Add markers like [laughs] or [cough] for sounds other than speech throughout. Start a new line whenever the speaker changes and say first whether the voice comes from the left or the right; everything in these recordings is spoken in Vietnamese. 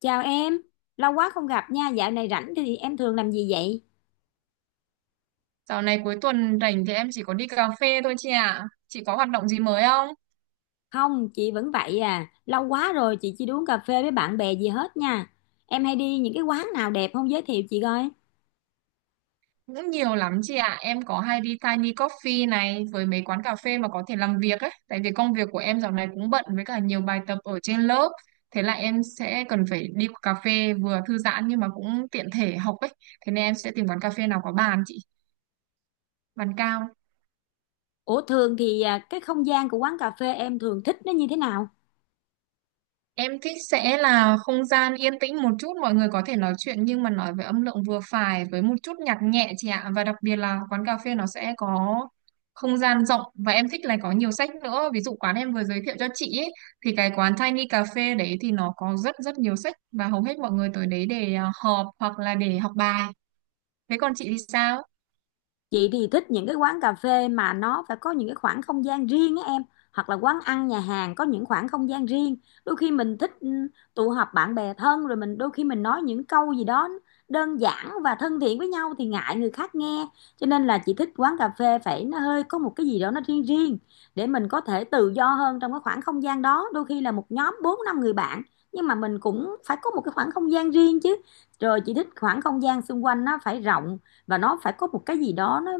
left: Chào em, lâu quá không gặp nha, dạo này rảnh thì em thường làm gì vậy?
right: Dạo này cuối tuần rảnh thì em chỉ có đi cà phê thôi chị ạ. Chị có hoạt động gì mới không?
left: Không, chị vẫn vậy à, lâu quá rồi chị chưa đi uống cà phê với bạn bè gì hết nha. Em hay đi những cái quán nào đẹp không giới thiệu chị coi.
right: Cũng nhiều lắm chị ạ. Em có hay đi Tiny Coffee này với mấy quán cà phê mà có thể làm việc ấy. Tại vì công việc của em dạo này cũng bận với cả nhiều bài tập ở trên lớp. Thế là em sẽ cần phải đi cà phê vừa thư giãn nhưng mà cũng tiện thể học ấy. Thế nên em sẽ tìm quán cà phê nào có bàn chị, bàn cao.
left: Ủa thường thì à, cái không gian của quán cà phê em thường thích nó như thế nào?
right: Em thích sẽ là không gian yên tĩnh một chút, mọi người có thể nói chuyện nhưng mà nói với âm lượng vừa phải với một chút nhạc nhẹ chị ạ. Và đặc biệt là quán cà phê nó sẽ có không gian rộng và em thích là có nhiều sách nữa. Ví dụ quán em vừa giới thiệu cho chị ấy, thì cái quán Tiny Cà phê đấy thì nó có rất rất nhiều sách và hầu hết mọi người tới đấy để họp hoặc là để học bài. Thế còn chị thì sao?
left: Chị thì thích những cái quán cà phê mà nó phải có những cái khoảng không gian riêng á em, hoặc là quán ăn nhà hàng có những khoảng không gian riêng. Đôi khi mình thích tụ họp bạn bè thân, rồi mình đôi khi mình nói những câu gì đó đơn giản và thân thiện với nhau thì ngại người khác nghe. Cho nên là chị thích quán cà phê phải nó hơi có một cái gì đó nó riêng riêng, để mình có thể tự do hơn trong cái khoảng không gian đó. Đôi khi là một nhóm bốn năm người bạn nhưng mà mình cũng phải có một cái khoảng không gian riêng chứ. Rồi chị thích khoảng không gian xung quanh nó phải rộng, và nó phải có một cái gì đó nó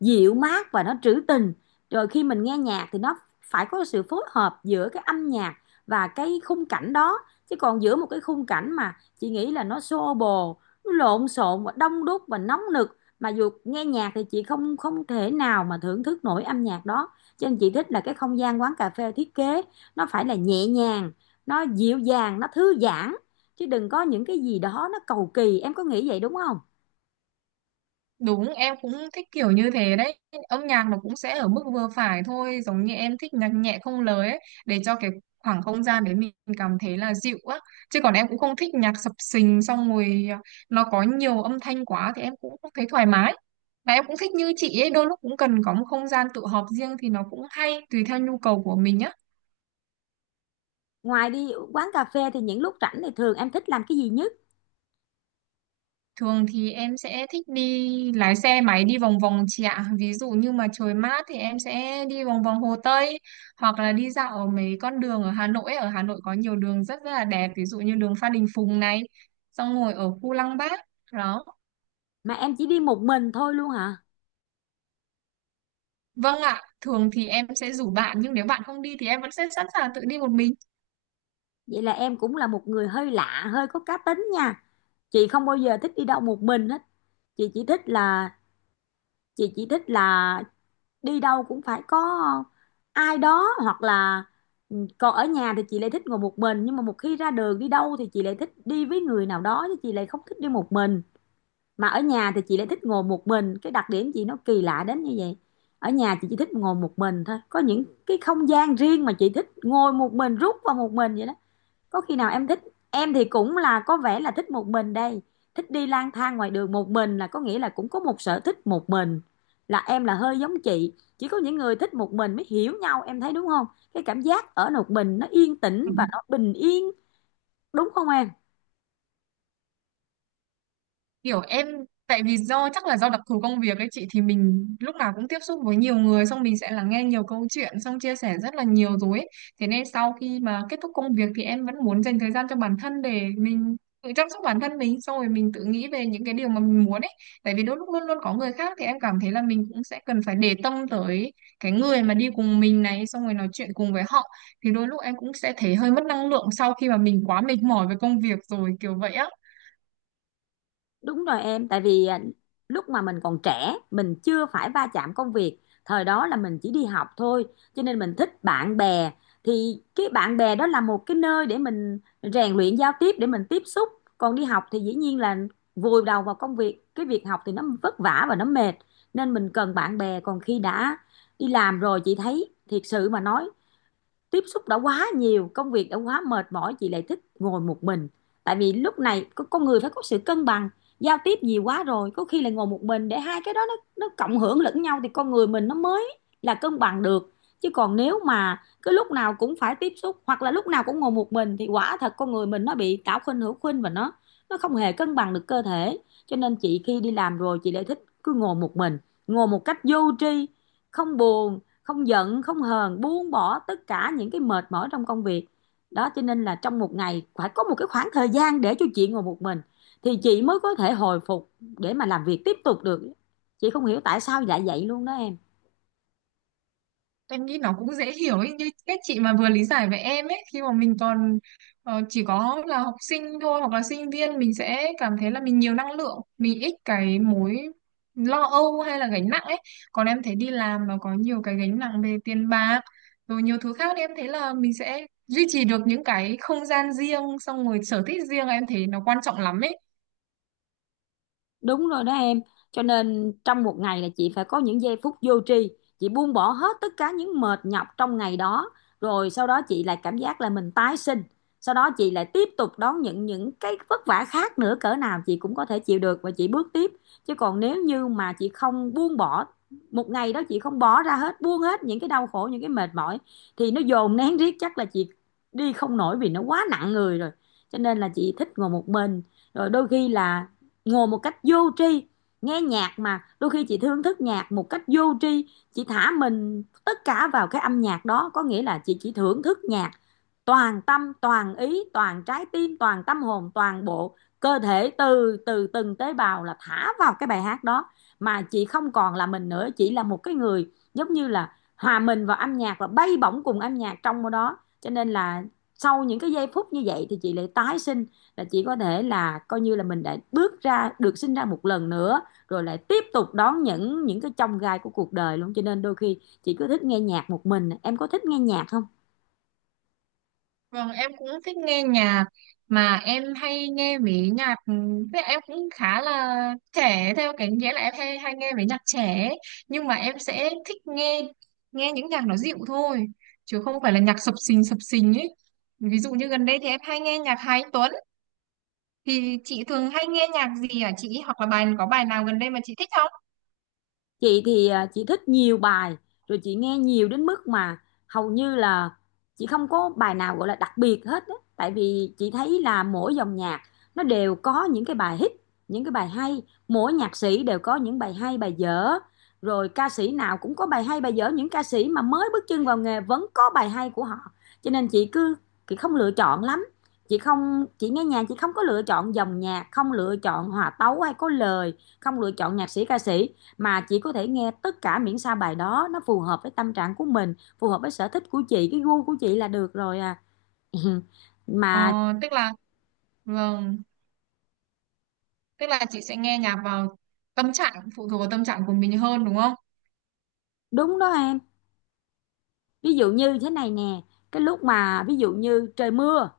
left: dịu mát và nó trữ tình. Rồi khi mình nghe nhạc thì nó phải có sự phối hợp giữa cái âm nhạc và cái khung cảnh đó. Chứ còn giữa một cái khung cảnh mà chị nghĩ là nó xô bồ, nó lộn xộn và đông đúc và nóng nực mà dù nghe nhạc thì chị không không thể nào mà thưởng thức nổi âm nhạc đó. Cho nên chị thích là cái không gian quán cà phê thiết kế nó phải là nhẹ nhàng, nó dịu dàng, nó thư giãn, chứ đừng có những cái gì đó nó cầu kỳ. Em có nghĩ vậy đúng không?
right: Đúng, em cũng thích kiểu như thế đấy. Âm nhạc nó cũng sẽ ở mức vừa phải thôi, giống như em thích nhạc nhẹ không lời ấy, để cho cái khoảng không gian đấy mình cảm thấy là dịu á. Chứ còn em cũng không thích nhạc sập sình xong rồi nó có nhiều âm thanh quá thì em cũng không thấy thoải mái. Và em cũng thích như chị ấy, đôi lúc cũng cần có một không gian tự họp riêng thì nó cũng hay, tùy theo nhu cầu của mình nhá.
left: Ngoài đi quán cà phê thì những lúc rảnh thì thường em thích làm cái gì nhất?
right: Thường thì em sẽ thích đi lái xe máy đi vòng vòng chị ạ. Ví dụ như mà trời mát thì em sẽ đi vòng vòng Hồ Tây hoặc là đi dạo ở mấy con đường ở Hà Nội ấy. Ở Hà Nội có nhiều đường rất rất là đẹp, ví dụ như đường Phan Đình Phùng này, xong ngồi ở khu Lăng Bác. Đó.
left: Mà em chỉ đi một mình thôi luôn hả?
right: Vâng ạ, thường thì em sẽ rủ bạn nhưng nếu bạn không đi thì em vẫn sẽ sẵn sàng tự đi một mình.
left: Vậy là em cũng là một người hơi lạ, hơi có cá tính nha. Chị không bao giờ thích đi đâu một mình hết. Chị chỉ thích là chị chỉ thích là đi đâu cũng phải có ai đó, hoặc là còn ở nhà thì chị lại thích ngồi một mình, nhưng mà một khi ra đường đi đâu thì chị lại thích đi với người nào đó, chứ chị lại không thích đi một mình. Mà ở nhà thì chị lại thích ngồi một mình, cái đặc điểm chị nó kỳ lạ đến như vậy. Ở nhà chị chỉ thích ngồi một mình thôi, có những cái không gian riêng mà chị thích ngồi một mình, rút vào một mình vậy đó. Có khi nào em thích, em thì cũng là có vẻ là thích một mình đây, thích đi lang thang ngoài đường một mình là có nghĩa là cũng có một sở thích một mình, là em là hơi giống chị. Chỉ có những người thích một mình mới hiểu nhau, em thấy đúng không? Cái cảm giác ở một mình nó yên tĩnh và nó bình yên, đúng không em?
right: Kiểu em, tại vì do chắc là do đặc thù công việc ấy chị, thì mình lúc nào cũng tiếp xúc với nhiều người xong mình sẽ lắng nghe nhiều câu chuyện xong chia sẻ rất là nhiều rồi ấy. Thế nên sau khi mà kết thúc công việc thì em vẫn muốn dành thời gian cho bản thân để mình tự chăm sóc bản thân mình xong rồi mình tự nghĩ về những cái điều mà mình muốn ấy, tại vì đôi lúc luôn luôn có người khác thì em cảm thấy là mình cũng sẽ cần phải để tâm tới cái người mà đi cùng mình này xong rồi nói chuyện cùng với họ, thì đôi lúc em cũng sẽ thấy hơi mất năng lượng sau khi mà mình quá mệt mỏi với công việc rồi kiểu vậy á.
left: Đúng rồi em, tại vì à, lúc mà mình còn trẻ, mình chưa phải va chạm công việc, thời đó là mình chỉ đi học thôi, cho nên mình thích bạn bè. Thì cái bạn bè đó là một cái nơi để mình rèn luyện giao tiếp, để mình tiếp xúc. Còn đi học thì dĩ nhiên là vùi đầu vào công việc, cái việc học thì nó vất vả và nó mệt, nên mình cần bạn bè. Còn khi đã đi làm rồi chị thấy, thiệt sự mà nói, tiếp xúc đã quá nhiều, công việc đã quá mệt mỏi, chị lại thích ngồi một mình. Tại vì lúc này con người phải có sự cân bằng. Giao tiếp nhiều quá rồi có khi là ngồi một mình, để hai cái đó nó cộng hưởng lẫn nhau thì con người mình nó mới là cân bằng được. Chứ còn nếu mà cứ lúc nào cũng phải tiếp xúc, hoặc là lúc nào cũng ngồi một mình, thì quả thật con người mình nó bị tạo khuynh hữu khuynh, và nó không hề cân bằng được cơ thể. Cho nên chị khi đi làm rồi chị lại thích cứ ngồi một mình, ngồi một cách vô tri, không buồn, không giận, không hờn, buông bỏ tất cả những cái mệt mỏi trong công việc đó. Cho nên là trong một ngày phải có một cái khoảng thời gian để cho chị ngồi một mình, thì chị mới có thể hồi phục để mà làm việc tiếp tục được. Chị không hiểu tại sao lại vậy luôn đó em.
right: Em nghĩ nó cũng dễ hiểu ấy, như cách chị mà vừa lý giải với em ấy, khi mà mình còn chỉ có là học sinh thôi hoặc là sinh viên mình sẽ cảm thấy là mình nhiều năng lượng, mình ít cái mối lo âu hay là gánh nặng ấy. Còn em thấy đi làm nó có nhiều cái gánh nặng về tiền bạc rồi nhiều thứ khác, thì em thấy là mình sẽ duy trì được những cái không gian riêng xong rồi sở thích riêng, em thấy nó quan trọng lắm ấy.
left: Đúng rồi đó em, cho nên trong một ngày là chị phải có những giây phút vô tri, chị buông bỏ hết tất cả những mệt nhọc trong ngày đó, rồi sau đó chị lại cảm giác là mình tái sinh, sau đó chị lại tiếp tục đón những cái vất vả khác nữa, cỡ nào chị cũng có thể chịu được và chị bước tiếp. Chứ còn nếu như mà chị không buông bỏ một ngày đó, chị không bỏ ra hết, buông hết những cái đau khổ, những cái mệt mỏi, thì nó dồn nén riết chắc là chị đi không nổi vì nó quá nặng người rồi. Cho nên là chị thích ngồi một mình, rồi đôi khi là ngồi một cách vô tri nghe nhạc, mà đôi khi chị thưởng thức nhạc một cách vô tri, chị thả mình tất cả vào cái âm nhạc đó. Có nghĩa là chị chỉ thưởng thức nhạc toàn tâm toàn ý, toàn trái tim toàn tâm hồn, toàn bộ cơ thể, từ từ từng tế bào là thả vào cái bài hát đó, mà chị không còn là mình nữa. Chị là một cái người giống như là hòa mình vào âm nhạc và bay bổng cùng âm nhạc trong đó. Cho nên là sau những cái giây phút như vậy thì chị lại tái sinh, là chị có thể là coi như là mình đã bước ra được, sinh ra một lần nữa, rồi lại tiếp tục đón những cái chông gai của cuộc đời luôn. Cho nên đôi khi chị cứ thích nghe nhạc một mình. Em có thích nghe nhạc không?
right: Vâng, em cũng thích nghe nhạc, mà em hay nghe mấy nhạc, thế em cũng khá là trẻ theo cái nghĩa là em hay hay nghe mấy nhạc trẻ ấy. Nhưng mà em sẽ thích nghe nghe những nhạc nó dịu thôi, chứ không phải là nhạc sập sình ấy. Ví dụ như gần đây thì em hay nghe nhạc Hà Anh Tuấn, thì chị thường hay nghe nhạc gì hả chị, hoặc là bài có bài nào gần đây mà chị thích không?
left: Chị thì à, chị thích nhiều bài, rồi chị nghe nhiều đến mức mà hầu như là chị không có bài nào gọi là đặc biệt hết á. Tại vì chị thấy là mỗi dòng nhạc nó đều có những cái bài hit, những cái bài hay. Mỗi nhạc sĩ đều có những bài hay bài dở, rồi ca sĩ nào cũng có bài hay bài dở, những ca sĩ mà mới bước chân vào nghề vẫn có bài hay của họ. Cho nên chị cứ chị không lựa chọn lắm, chị nghe nhạc chị không có lựa chọn dòng nhạc, không lựa chọn hòa tấu hay có lời, không lựa chọn nhạc sĩ ca sĩ, mà chị có thể nghe tất cả, miễn sao bài đó nó phù hợp với tâm trạng của mình, phù hợp với sở thích của chị, cái gu của chị là được rồi à. [laughs]
right: Ờ,
left: Mà
right: tức là, vâng, tức là chị sẽ nghe nhạc vào tâm trạng, phụ thuộc vào tâm trạng của mình hơn đúng không?
left: đúng đó em, ví dụ như thế này nè, cái lúc mà ví dụ như trời mưa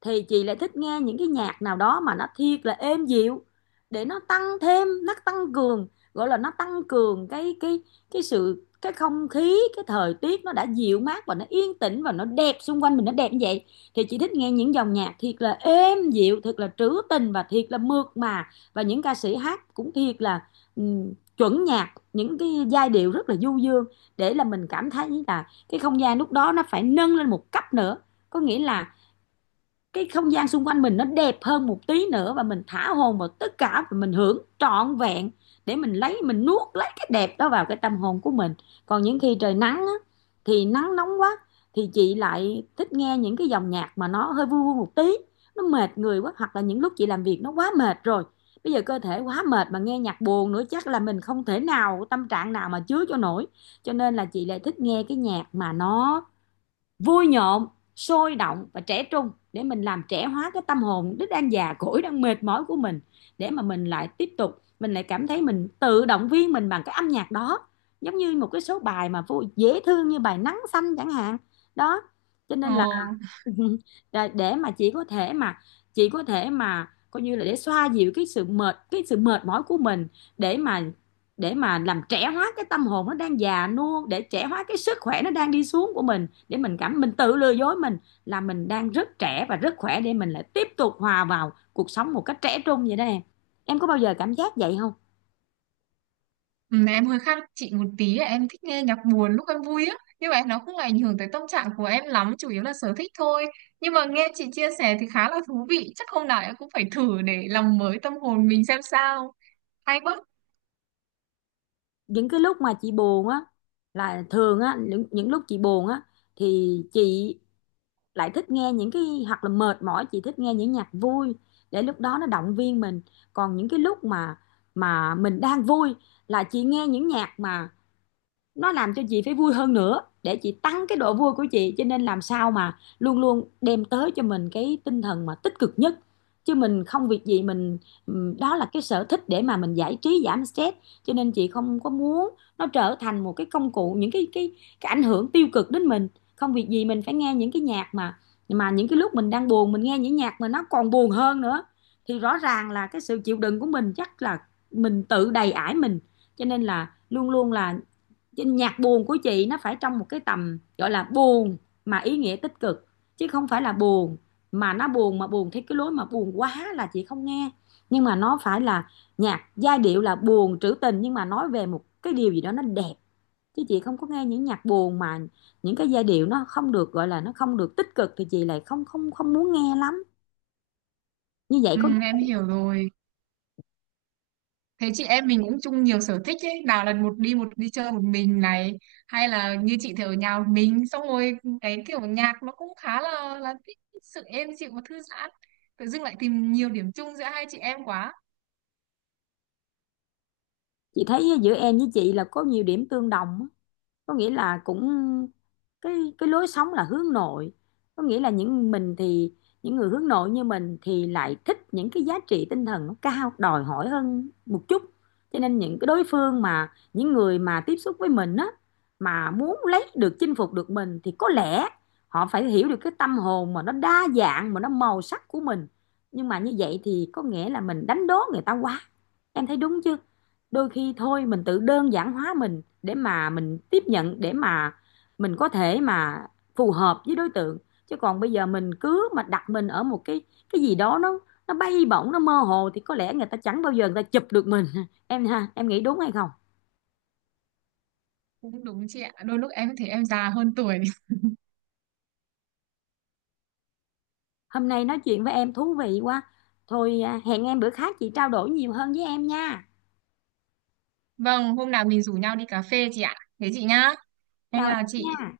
left: thì chị lại thích nghe những cái nhạc nào đó mà nó thiệt là êm dịu, để nó tăng thêm, nó tăng cường, gọi là nó tăng cường cái sự, cái không khí, cái thời tiết nó đã dịu mát và nó yên tĩnh và nó đẹp, xung quanh mình nó đẹp như vậy. Thì chị thích nghe những dòng nhạc thiệt là êm dịu, thiệt là trữ tình và thiệt là mượt mà, và những ca sĩ hát cũng thiệt là chuẩn nhạc, những cái giai điệu rất là du dương, để là mình cảm thấy là cái không gian lúc đó nó phải nâng lên một cấp nữa. Có nghĩa là cái không gian xung quanh mình nó đẹp hơn một tí nữa, và mình thả hồn vào tất cả, và mình hưởng trọn vẹn, để mình lấy, mình nuốt lấy cái đẹp đó vào cái tâm hồn của mình. Còn những khi trời nắng á, thì nắng nóng quá, thì chị lại thích nghe những cái dòng nhạc mà nó hơi vui vui một tí. Nó mệt người quá, hoặc là những lúc chị làm việc nó quá mệt rồi, bây giờ cơ thể quá mệt mà nghe nhạc buồn nữa chắc là mình không thể nào, tâm trạng nào mà chứa cho nổi. Cho nên là chị lại thích nghe cái nhạc mà nó vui nhộn, sôi động và trẻ trung, để mình làm trẻ hóa cái tâm hồn đứt đang già cỗi đang mệt mỏi của mình. Để mà mình lại cảm thấy mình tự động viên mình bằng cái âm nhạc đó, giống như một cái số bài mà vô dễ thương như bài Nắng Xanh chẳng hạn đó. Cho
right: Ờ.
left: nên là [laughs] rồi để mà chị có thể mà coi như là để xoa dịu cái sự mệt mỏi của mình, để mà để mà làm trẻ hóa cái tâm hồn nó đang già nua, để trẻ hóa cái sức khỏe nó đang đi xuống của mình, để mình cảm mình tự lừa dối mình là mình đang rất trẻ và rất khỏe, để mình lại tiếp tục hòa vào cuộc sống một cách trẻ trung vậy đó em. Em có bao giờ cảm giác vậy không?
right: Ừ, em hơi khác chị một tí ấy, em thích nghe nhạc buồn lúc em vui á, nhưng mà nó không ảnh hưởng tới tâm trạng của em lắm, chủ yếu là sở thích thôi. Nhưng mà nghe chị chia sẻ thì khá là thú vị, chắc hôm nào em cũng phải thử để làm mới tâm hồn mình xem sao. Hay quá.
left: Những cái lúc mà chị buồn á, là thường á, những lúc chị buồn á, thì chị lại thích nghe những cái, hoặc là mệt mỏi chị thích nghe những nhạc vui để lúc đó nó động viên mình. Còn những cái lúc mà mình đang vui là chị nghe những nhạc mà nó làm cho chị phải vui hơn nữa để chị tăng cái độ vui của chị. Cho nên làm sao mà luôn luôn đem tới cho mình cái tinh thần mà tích cực nhất, chứ mình không việc gì mình. Đó là cái sở thích để mà mình giải trí giảm stress, cho nên chị không có muốn nó trở thành một cái công cụ, những cái ảnh hưởng tiêu cực đến mình. Không việc gì mình phải nghe những cái nhạc mà những cái lúc mình đang buồn mình nghe những nhạc mà nó còn buồn hơn nữa, thì rõ ràng là cái sự chịu đựng của mình chắc là mình tự đầy ải mình. Cho nên là luôn luôn là nhạc buồn của chị nó phải trong một cái tầm gọi là buồn mà ý nghĩa tích cực, chứ không phải là buồn mà nó buồn, mà buồn theo cái lối mà buồn quá là chị không nghe. Nhưng mà nó phải là nhạc giai điệu là buồn trữ tình nhưng mà nói về một cái điều gì đó nó đẹp, chứ chị không có nghe những nhạc buồn mà những cái giai điệu nó không được gọi là nó không được tích cực thì chị lại không không không muốn nghe lắm. Như vậy
right: Ừ,
left: có.
right: em hiểu rồi. Thế chị em mình cũng chung nhiều sở thích ấy, nào là một đi chơi một mình này, hay là như chị thì ở nhà một mình, xong rồi cái kiểu nhạc nó cũng khá là thích sự êm dịu và thư giãn. Tự dưng lại tìm nhiều điểm chung giữa hai chị em quá.
left: Chị thấy giữa em với chị là có nhiều điểm tương đồng, có nghĩa là cũng cái lối sống là hướng nội, có nghĩa là những mình thì những người hướng nội như mình thì lại thích những cái giá trị tinh thần nó cao đòi hỏi hơn một chút. Cho nên những cái đối phương mà những người mà tiếp xúc với mình á, mà muốn lấy được chinh phục được mình thì có lẽ họ phải hiểu được cái tâm hồn mà nó đa dạng mà nó màu sắc của mình. Nhưng mà như vậy thì có nghĩa là mình đánh đố người ta quá. Em thấy đúng chưa? Đôi khi thôi mình tự đơn giản hóa mình để mà mình tiếp nhận, để mà mình có thể mà phù hợp với đối tượng, chứ còn bây giờ mình cứ mà đặt mình ở một cái gì đó nó bay bổng nó mơ hồ thì có lẽ người ta chẳng bao giờ người ta chụp được mình. [laughs] Em ha, em nghĩ đúng hay không?
right: Cũng đúng chị ạ. Đôi lúc em thấy em già hơn tuổi.
left: Hôm nay nói chuyện với em thú vị quá. Thôi à, hẹn em bữa khác chị trao đổi nhiều hơn với em nha.
right: [laughs] Vâng, hôm nào mình rủ nhau đi cà phê chị ạ. Thế chị nhá. Em
left: Chào em
right: chào chị.
left: nha.